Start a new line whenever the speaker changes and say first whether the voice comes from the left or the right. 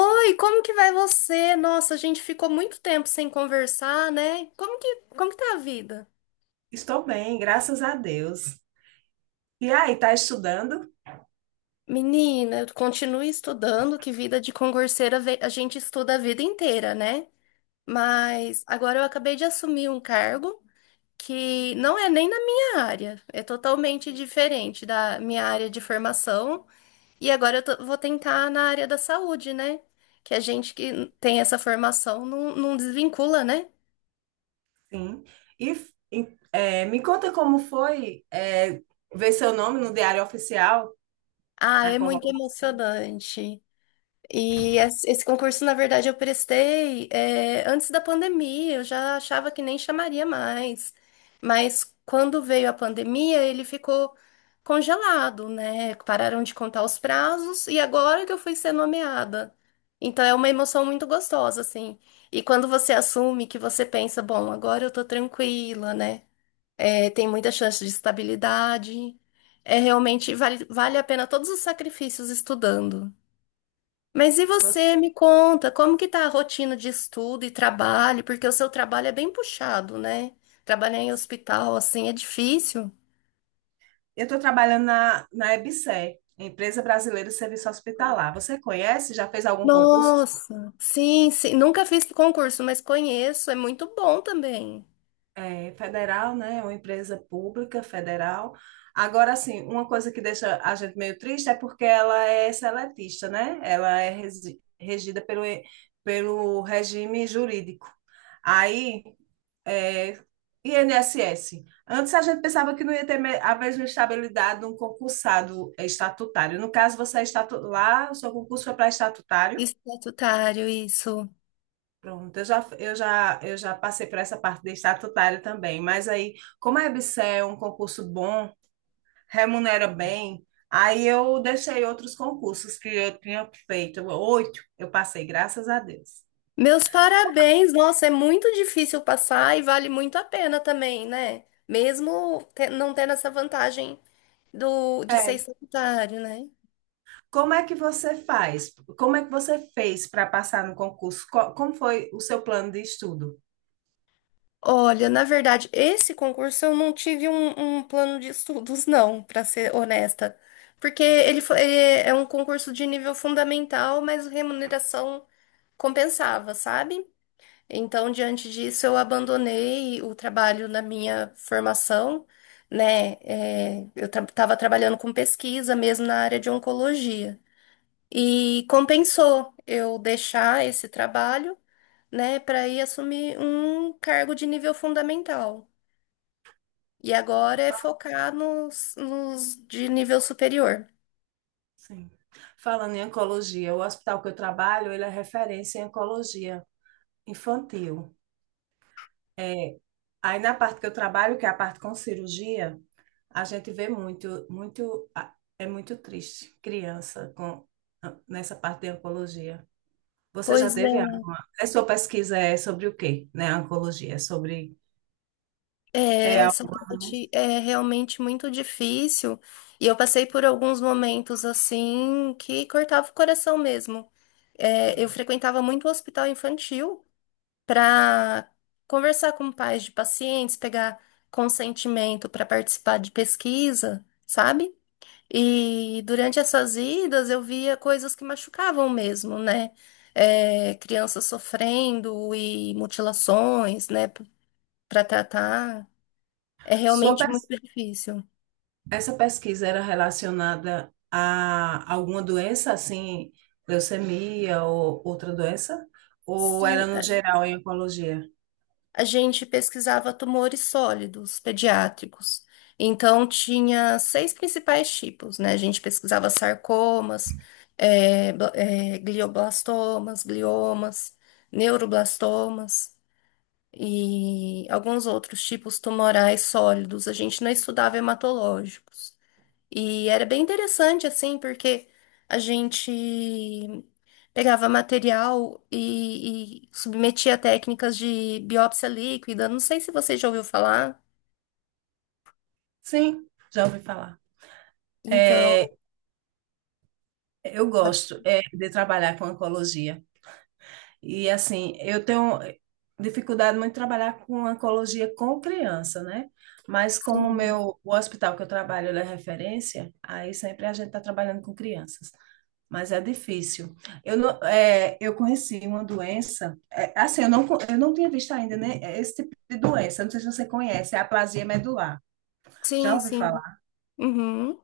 left: Oi, como que vai você? Nossa, a gente ficou muito tempo sem conversar, né? Como que tá a vida?
right: Estou bem, graças a Deus. E aí, tá estudando?
left: Menina, eu continuo estudando, que vida de concurseira a gente estuda a vida inteira, né? Mas agora eu acabei de assumir um cargo que não é nem na minha área, é totalmente diferente da minha área de formação. E agora eu vou tentar na área da saúde, né? Que a gente que tem essa formação não desvincula, né?
right: Sim. E, me conta como foi, ver seu nome no Diário Oficial,
left: Ah,
right: na
left: é muito
right: convocação.
left: emocionante. E esse concurso, na verdade, eu prestei, antes da pandemia, eu já achava que nem chamaria mais. Mas quando veio a pandemia, ele ficou congelado, né? Pararam de contar os prazos e agora que eu fui ser nomeada. Então é uma emoção muito gostosa, assim. E quando você assume, que você pensa, bom, agora eu tô tranquila, né? É, tem muita chance de estabilidade. É realmente, vale a pena todos os sacrifícios estudando. Mas e você,
right: Você-
left: me conta, como que tá a rotina de estudo e trabalho? Porque o seu trabalho é bem puxado, né? Trabalhar em hospital, assim, é difícil.
right: Eu estou trabalhando na EBSER, Empresa Brasileira de Serviço Hospitalar. Você conhece? Já fez algum concurso?
left: Nossa, sim, sim. Nunca fiz concurso, mas conheço, é muito bom também.
right: Federal, né? É uma empresa pública federal. Agora, assim, uma coisa que deixa a gente meio triste é porque ela é seletista, né? Ela é regida pelo regime jurídico. Aí, é, INSS. Antes a gente pensava que não ia ter a mesma estabilidade de um concursado estatutário. No caso, você é lá, o seu concurso foi para estatutário.
left: Estatutário, isso.
right: Pronto, eu já passei por essa parte de estatutário também, mas aí, como a EBSERH é um concurso bom, remunera bem, aí eu deixei outros concursos que eu tinha feito, oito, eu passei, graças a Deus.
left: Meus parabéns, nossa, é muito difícil passar e vale muito a pena também, né? Mesmo não tendo essa vantagem de ser
right: É.
left: estatutário, né?
right: Como é que você faz? Como é que você fez para passar no concurso? Como foi o seu plano de estudo?
left: Olha, na verdade, esse concurso eu não tive um plano de estudos, não, para ser honesta. Porque ele é um concurso de nível fundamental, mas a remuneração compensava, sabe? Então, diante disso, eu abandonei o trabalho na minha formação, né? É, eu estava trabalhando com pesquisa mesmo na área de oncologia. E compensou eu deixar esse trabalho, né, para ir assumir um cargo de nível fundamental. E agora é
right: Fa-
left: focar nos de nível superior.
right: Sim. Falando em oncologia, o hospital que eu trabalho, ele é referência em oncologia infantil. É, Aí na parte que eu trabalho, que é a parte com cirurgia, a gente vê muito, muito, é muito triste criança com nessa parte de oncologia. Você já
left: Pois
right: teve
left: é,
right: alguma? A sua pesquisa é sobre o quê, né? A oncologia, é sobre é
left: essa
right: alguma...
left: parte é realmente muito difícil. E eu passei por alguns momentos assim que cortava o coração mesmo. É, eu frequentava muito o hospital infantil para conversar com pais de pacientes, pegar consentimento para participar de pesquisa, sabe? E durante essas idas eu via coisas que machucavam mesmo, né? É, crianças sofrendo e mutilações, né? Para tratar. É
right: Sua
left: realmente muito
right: pes-
left: difícil.
right: Essa pesquisa era relacionada a alguma doença, assim, leucemia ou outra doença? Ou era
left: Sim,
right: no geral em oncologia?
left: a gente pesquisava tumores sólidos pediátricos. Então, tinha seis principais tipos, né? A gente pesquisava sarcomas, glioblastomas, gliomas, neuroblastomas e alguns outros tipos tumorais sólidos. A gente não estudava hematológicos. E era bem interessante, assim, porque a gente pegava material e submetia a técnicas de biópsia líquida. Não sei se você já ouviu falar.
right: Sim, já ouvi falar. É,
left: Então,
right: Eu
left: pode...
right: gosto é, de trabalhar com oncologia. E assim, eu tenho dificuldade muito em trabalhar com oncologia com criança, né? Mas como o
left: Sim,
right: meu, o hospital que eu trabalho, ele é referência, aí sempre a gente está trabalhando com crianças. Mas é difícil. Eu, não- eu conheci uma doença, assim, eu não tinha visto ainda, né, esse tipo de doença, não sei se você conhece, é a aplasia medular. Já
left: sim,
right: ouviu
left: sim.
right: falar?
left: Uhum.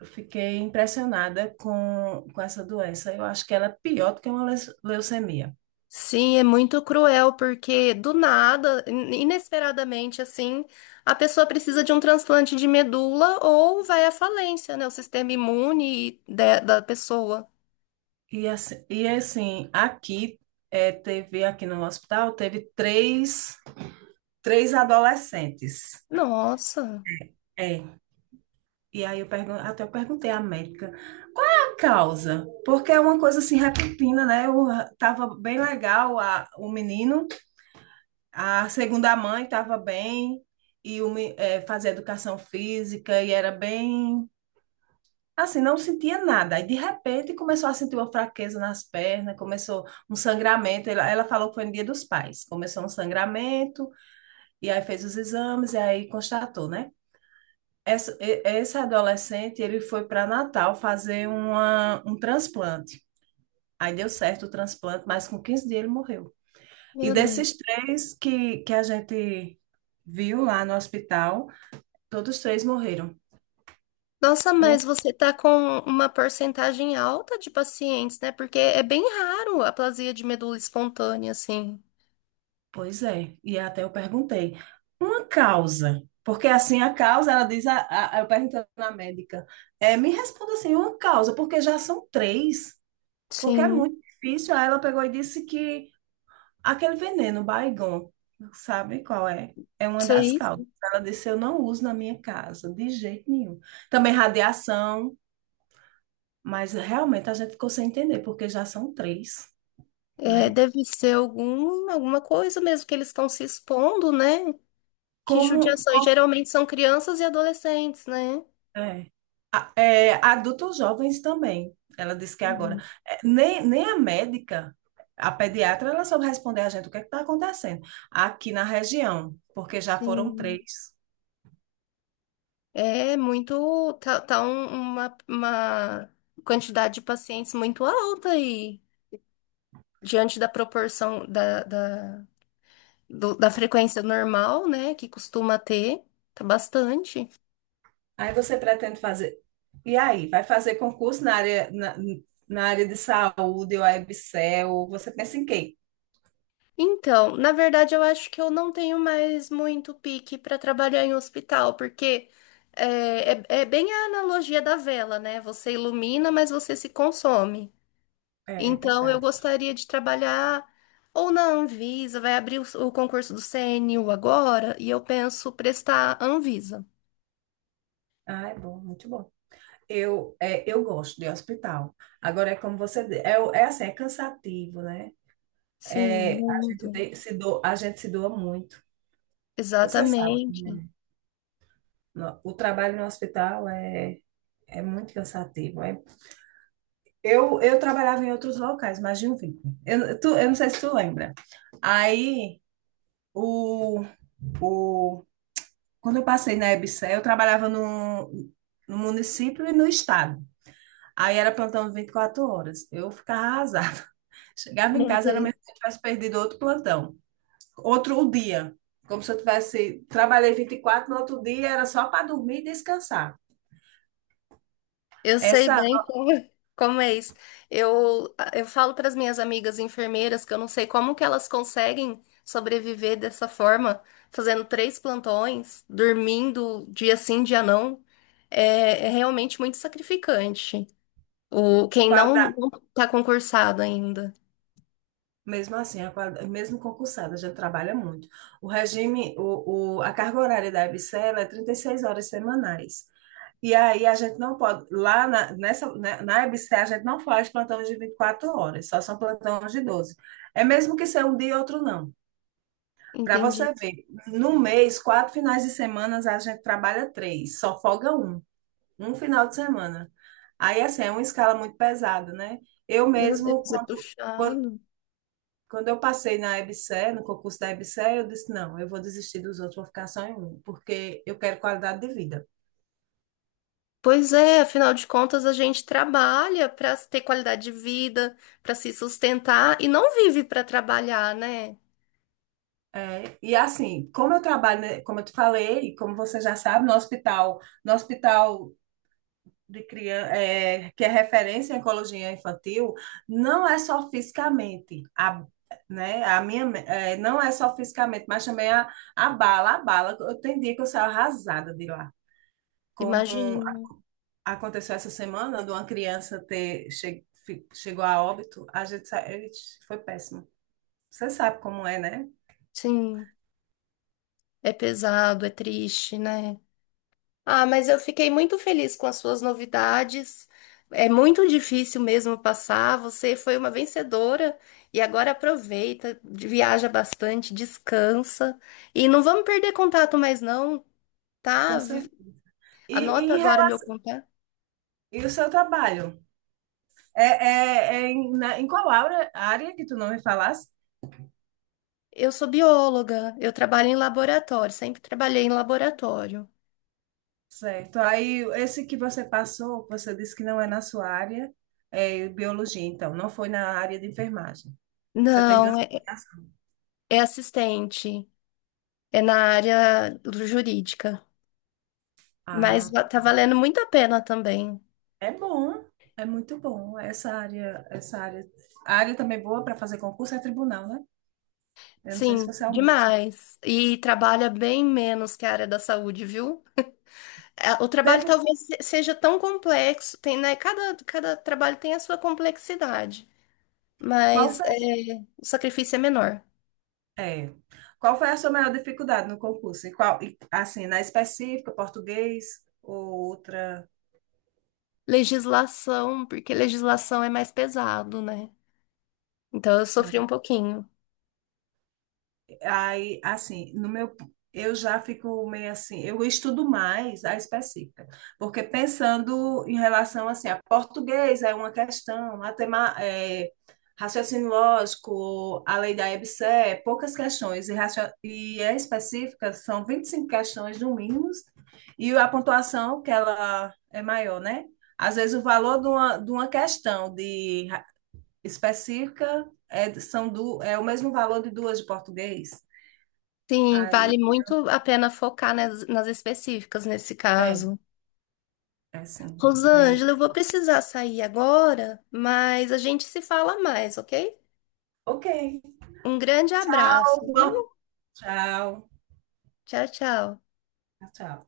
right: Eu fiquei impressionada com essa doença. Eu acho que ela é pior do que uma leucemia.
left: Sim, é muito cruel, porque do nada, inesperadamente, assim, a pessoa precisa de um transplante de medula ou vai à falência, né? O sistema imune da pessoa.
right: E assim aqui teve, aqui no hospital, teve três adolescentes.
left: Nossa,
right: É. E aí eu pergun até eu perguntei à médica qual é a causa? Porque é uma coisa assim repentina, né? Tava bem legal o menino, a segunda mãe estava bem e fazia educação física e era bem. Assim, não sentia nada. Aí, de repente, começou a sentir uma fraqueza nas pernas, começou um sangramento. Ela falou que foi no Dia dos Pais. Começou um sangramento, e aí fez os exames, e aí constatou, né? Esse adolescente, ele foi para Natal fazer um transplante. Aí deu certo o transplante, mas com 15 dias ele morreu. E
left: meu Deus.
right: desses três que a gente viu lá no hospital, todos três morreram.
left: Nossa, mas
right: Um.
left: você tá com uma porcentagem alta de pacientes, né? Porque é bem raro a aplasia de medula espontânea, assim.
right: Pois é, e até eu perguntei, uma causa, porque assim a causa, ela diz, eu perguntei na médica, me responda assim, uma causa, porque já são três, porque é
left: Sim,
right: muito difícil. Aí ela pegou e disse que aquele veneno, Baygon, sabe qual é? É uma das
left: sei.
right: causas. Ela disse, eu não uso na minha casa, de jeito nenhum. Também radiação, mas realmente a gente ficou sem entender, porque já são três,
left: É,
right: né?
left: deve ser alguma coisa mesmo que eles estão se expondo, né? Que
right: Como.
left: judiação. E geralmente são crianças e adolescentes, né?
right: É. Adultos jovens também, ela disse que agora.
left: Uhum.
right: Nem a médica, a pediatra, ela soube responder a gente o que está acontecendo aqui na região, porque já foram
left: Sim.
right: três.
left: É muito. Tá uma quantidade de pacientes muito alta aí, diante da proporção da da frequência normal, né, que costuma ter, tá bastante.
right: Aí você pretende fazer. E aí, vai fazer concurso na área, na área de saúde, ou a EBSERH, você pensa em quê?
left: Então, na verdade, eu acho que eu não tenho mais muito pique para trabalhar em hospital, porque é bem a analogia da vela, né? Você ilumina, mas você se consome.
right: É
left: Então, eu
right: verdade.
left: gostaria de trabalhar ou na Anvisa. Vai abrir o concurso do CNU agora, e eu penso prestar Anvisa.
right: Ah, é bom, muito bom. Eu gosto de hospital. Agora, é como você, é assim, é cansativo, né?
left: Sim,
right: É, a gente
left: muito.
right: tem- se do, a gente se doa muito. Você sabe,
left: Exatamente.
right: o trabalho no hospital é, muito cansativo. Eu trabalhava em outros locais, mas de um vínculo. Eu não sei se tu lembra. Aí, o, o, quando eu passei na EBSERH, eu trabalhava no município e no estado. Aí era plantão 24 horas. Eu ficava arrasada. Chegava em
left: Meu
right: casa, era
left: Deus.
right: mesmo se eu tivesse perdido outro plantão, outro dia, como se eu tivesse, trabalhei 24 no outro dia era só para dormir e descansar.
left: Eu sei
right: Essa
left: bem como, como é isso. Eu falo para as minhas amigas enfermeiras que eu não sei como que elas conseguem sobreviver dessa forma, fazendo três plantões, dormindo dia sim, dia não. É, é realmente muito sacrificante. O, quem não
right: qualidade,
left: não está concursado ainda.
right: mesmo assim, a qualidade, mesmo concursada, já trabalha muito. O regime, o, a carga horária da EBSERH é 36 horas semanais. E aí a gente não pode, lá nessa, né, na EBSERH a gente não faz plantões de 24 horas, só são plantões de 12. É mesmo que seja um dia e outro não. Para
left: Entendi.
right: você ver, no mês, quatro finais de semana, a gente trabalha três, só folga um. Um final de semana. Aí, assim, é uma escala muito pesada, né? Eu
left: Meu
right: mesmo,
left: Deus, é
right: quando,
left: puxado.
right: quando eu passei na EBSERH, no concurso da EBSERH, eu disse, não, eu vou desistir dos outros, vou ficar só em um, porque eu quero qualidade de vida.
left: Pois é, afinal de contas, a gente trabalha para ter qualidade de vida, para se sustentar e não vive para trabalhar, né?
right: É, e assim, como eu trabalho, né, como eu te falei, e como você já sabe, no hospital de criança, que é referência em oncologia infantil, não é só fisicamente, né? Não é só fisicamente, mas também a bala, a bala. Eu tem dia que eu saio arrasada de lá. Como
left: Imagino.
right: aconteceu essa semana, de uma criança chegou a óbito, Ixi, foi péssimo. Você sabe como é, né?
left: Sim, é pesado, é triste, né? Ah, mas eu fiquei muito feliz com as suas novidades. É muito difícil mesmo passar. Você foi uma vencedora e agora aproveita, viaja bastante, descansa e não vamos perder contato mais não,
right: Com
left: tá?
right: cer- E, e,
left: Anota
right: em
left: agora
right: rela-
left: meu contato.
right: e o seu trabalho? Em qual área que tu não me falasse?
left: Eu sou bióloga, eu trabalho em laboratório, sempre trabalhei em laboratório.
right: Certo. Aí, esse que você passou, que você disse que não é na sua área, é biologia, então, não foi na área de enfermagem. Você tem
left: Não,
right: duas
left: é
right: aplicações.
left: é assistente, é na área jurídica. Mas
right: Ah,
left: tá valendo muito a pena também.
right: é bom, é muito bom. Essa área, a área também boa para fazer concurso é tribunal, né? Eu não sei se
left: Sim,
right: você almeja.
left: demais. E trabalha bem menos que a área da saúde, viu? É, o trabalho
right: Teve,
left: talvez seja tão complexo, tem, né? Cada trabalho tem a sua complexidade,
right: qual
left: mas
right: foi,
left: é, o sacrifício é menor.
right: é, qual foi a sua maior dificuldade no concurso? Assim, na específica, português ou outra?
left: Legislação, porque legislação é mais pesado, né? Então eu sofri um
right: Sim.
left: pouquinho.
right: Aí, assim, no meu, eu já fico meio assim, eu estudo mais a específica, porque pensando em relação assim, a português é uma questão, raciocínio lógico, a lei da EBC, é poucas questões, e a específica são 25 questões no mínimo, e a pontuação que ela é maior, né? Às vezes o valor de uma, questão específica é o mesmo valor de duas de português.
left: Sim, vale
right: Aí,
left: muito a pena focar nas específicas nesse
right: é,
left: caso.
right: é sim, também.
left: Rosângela, eu vou precisar sair agora, mas a gente se fala mais, ok?
right: Ok,
left: Um grande abraço, viu?
right: Alguma tchau,
left: Tchau, tchau.
right: tchau.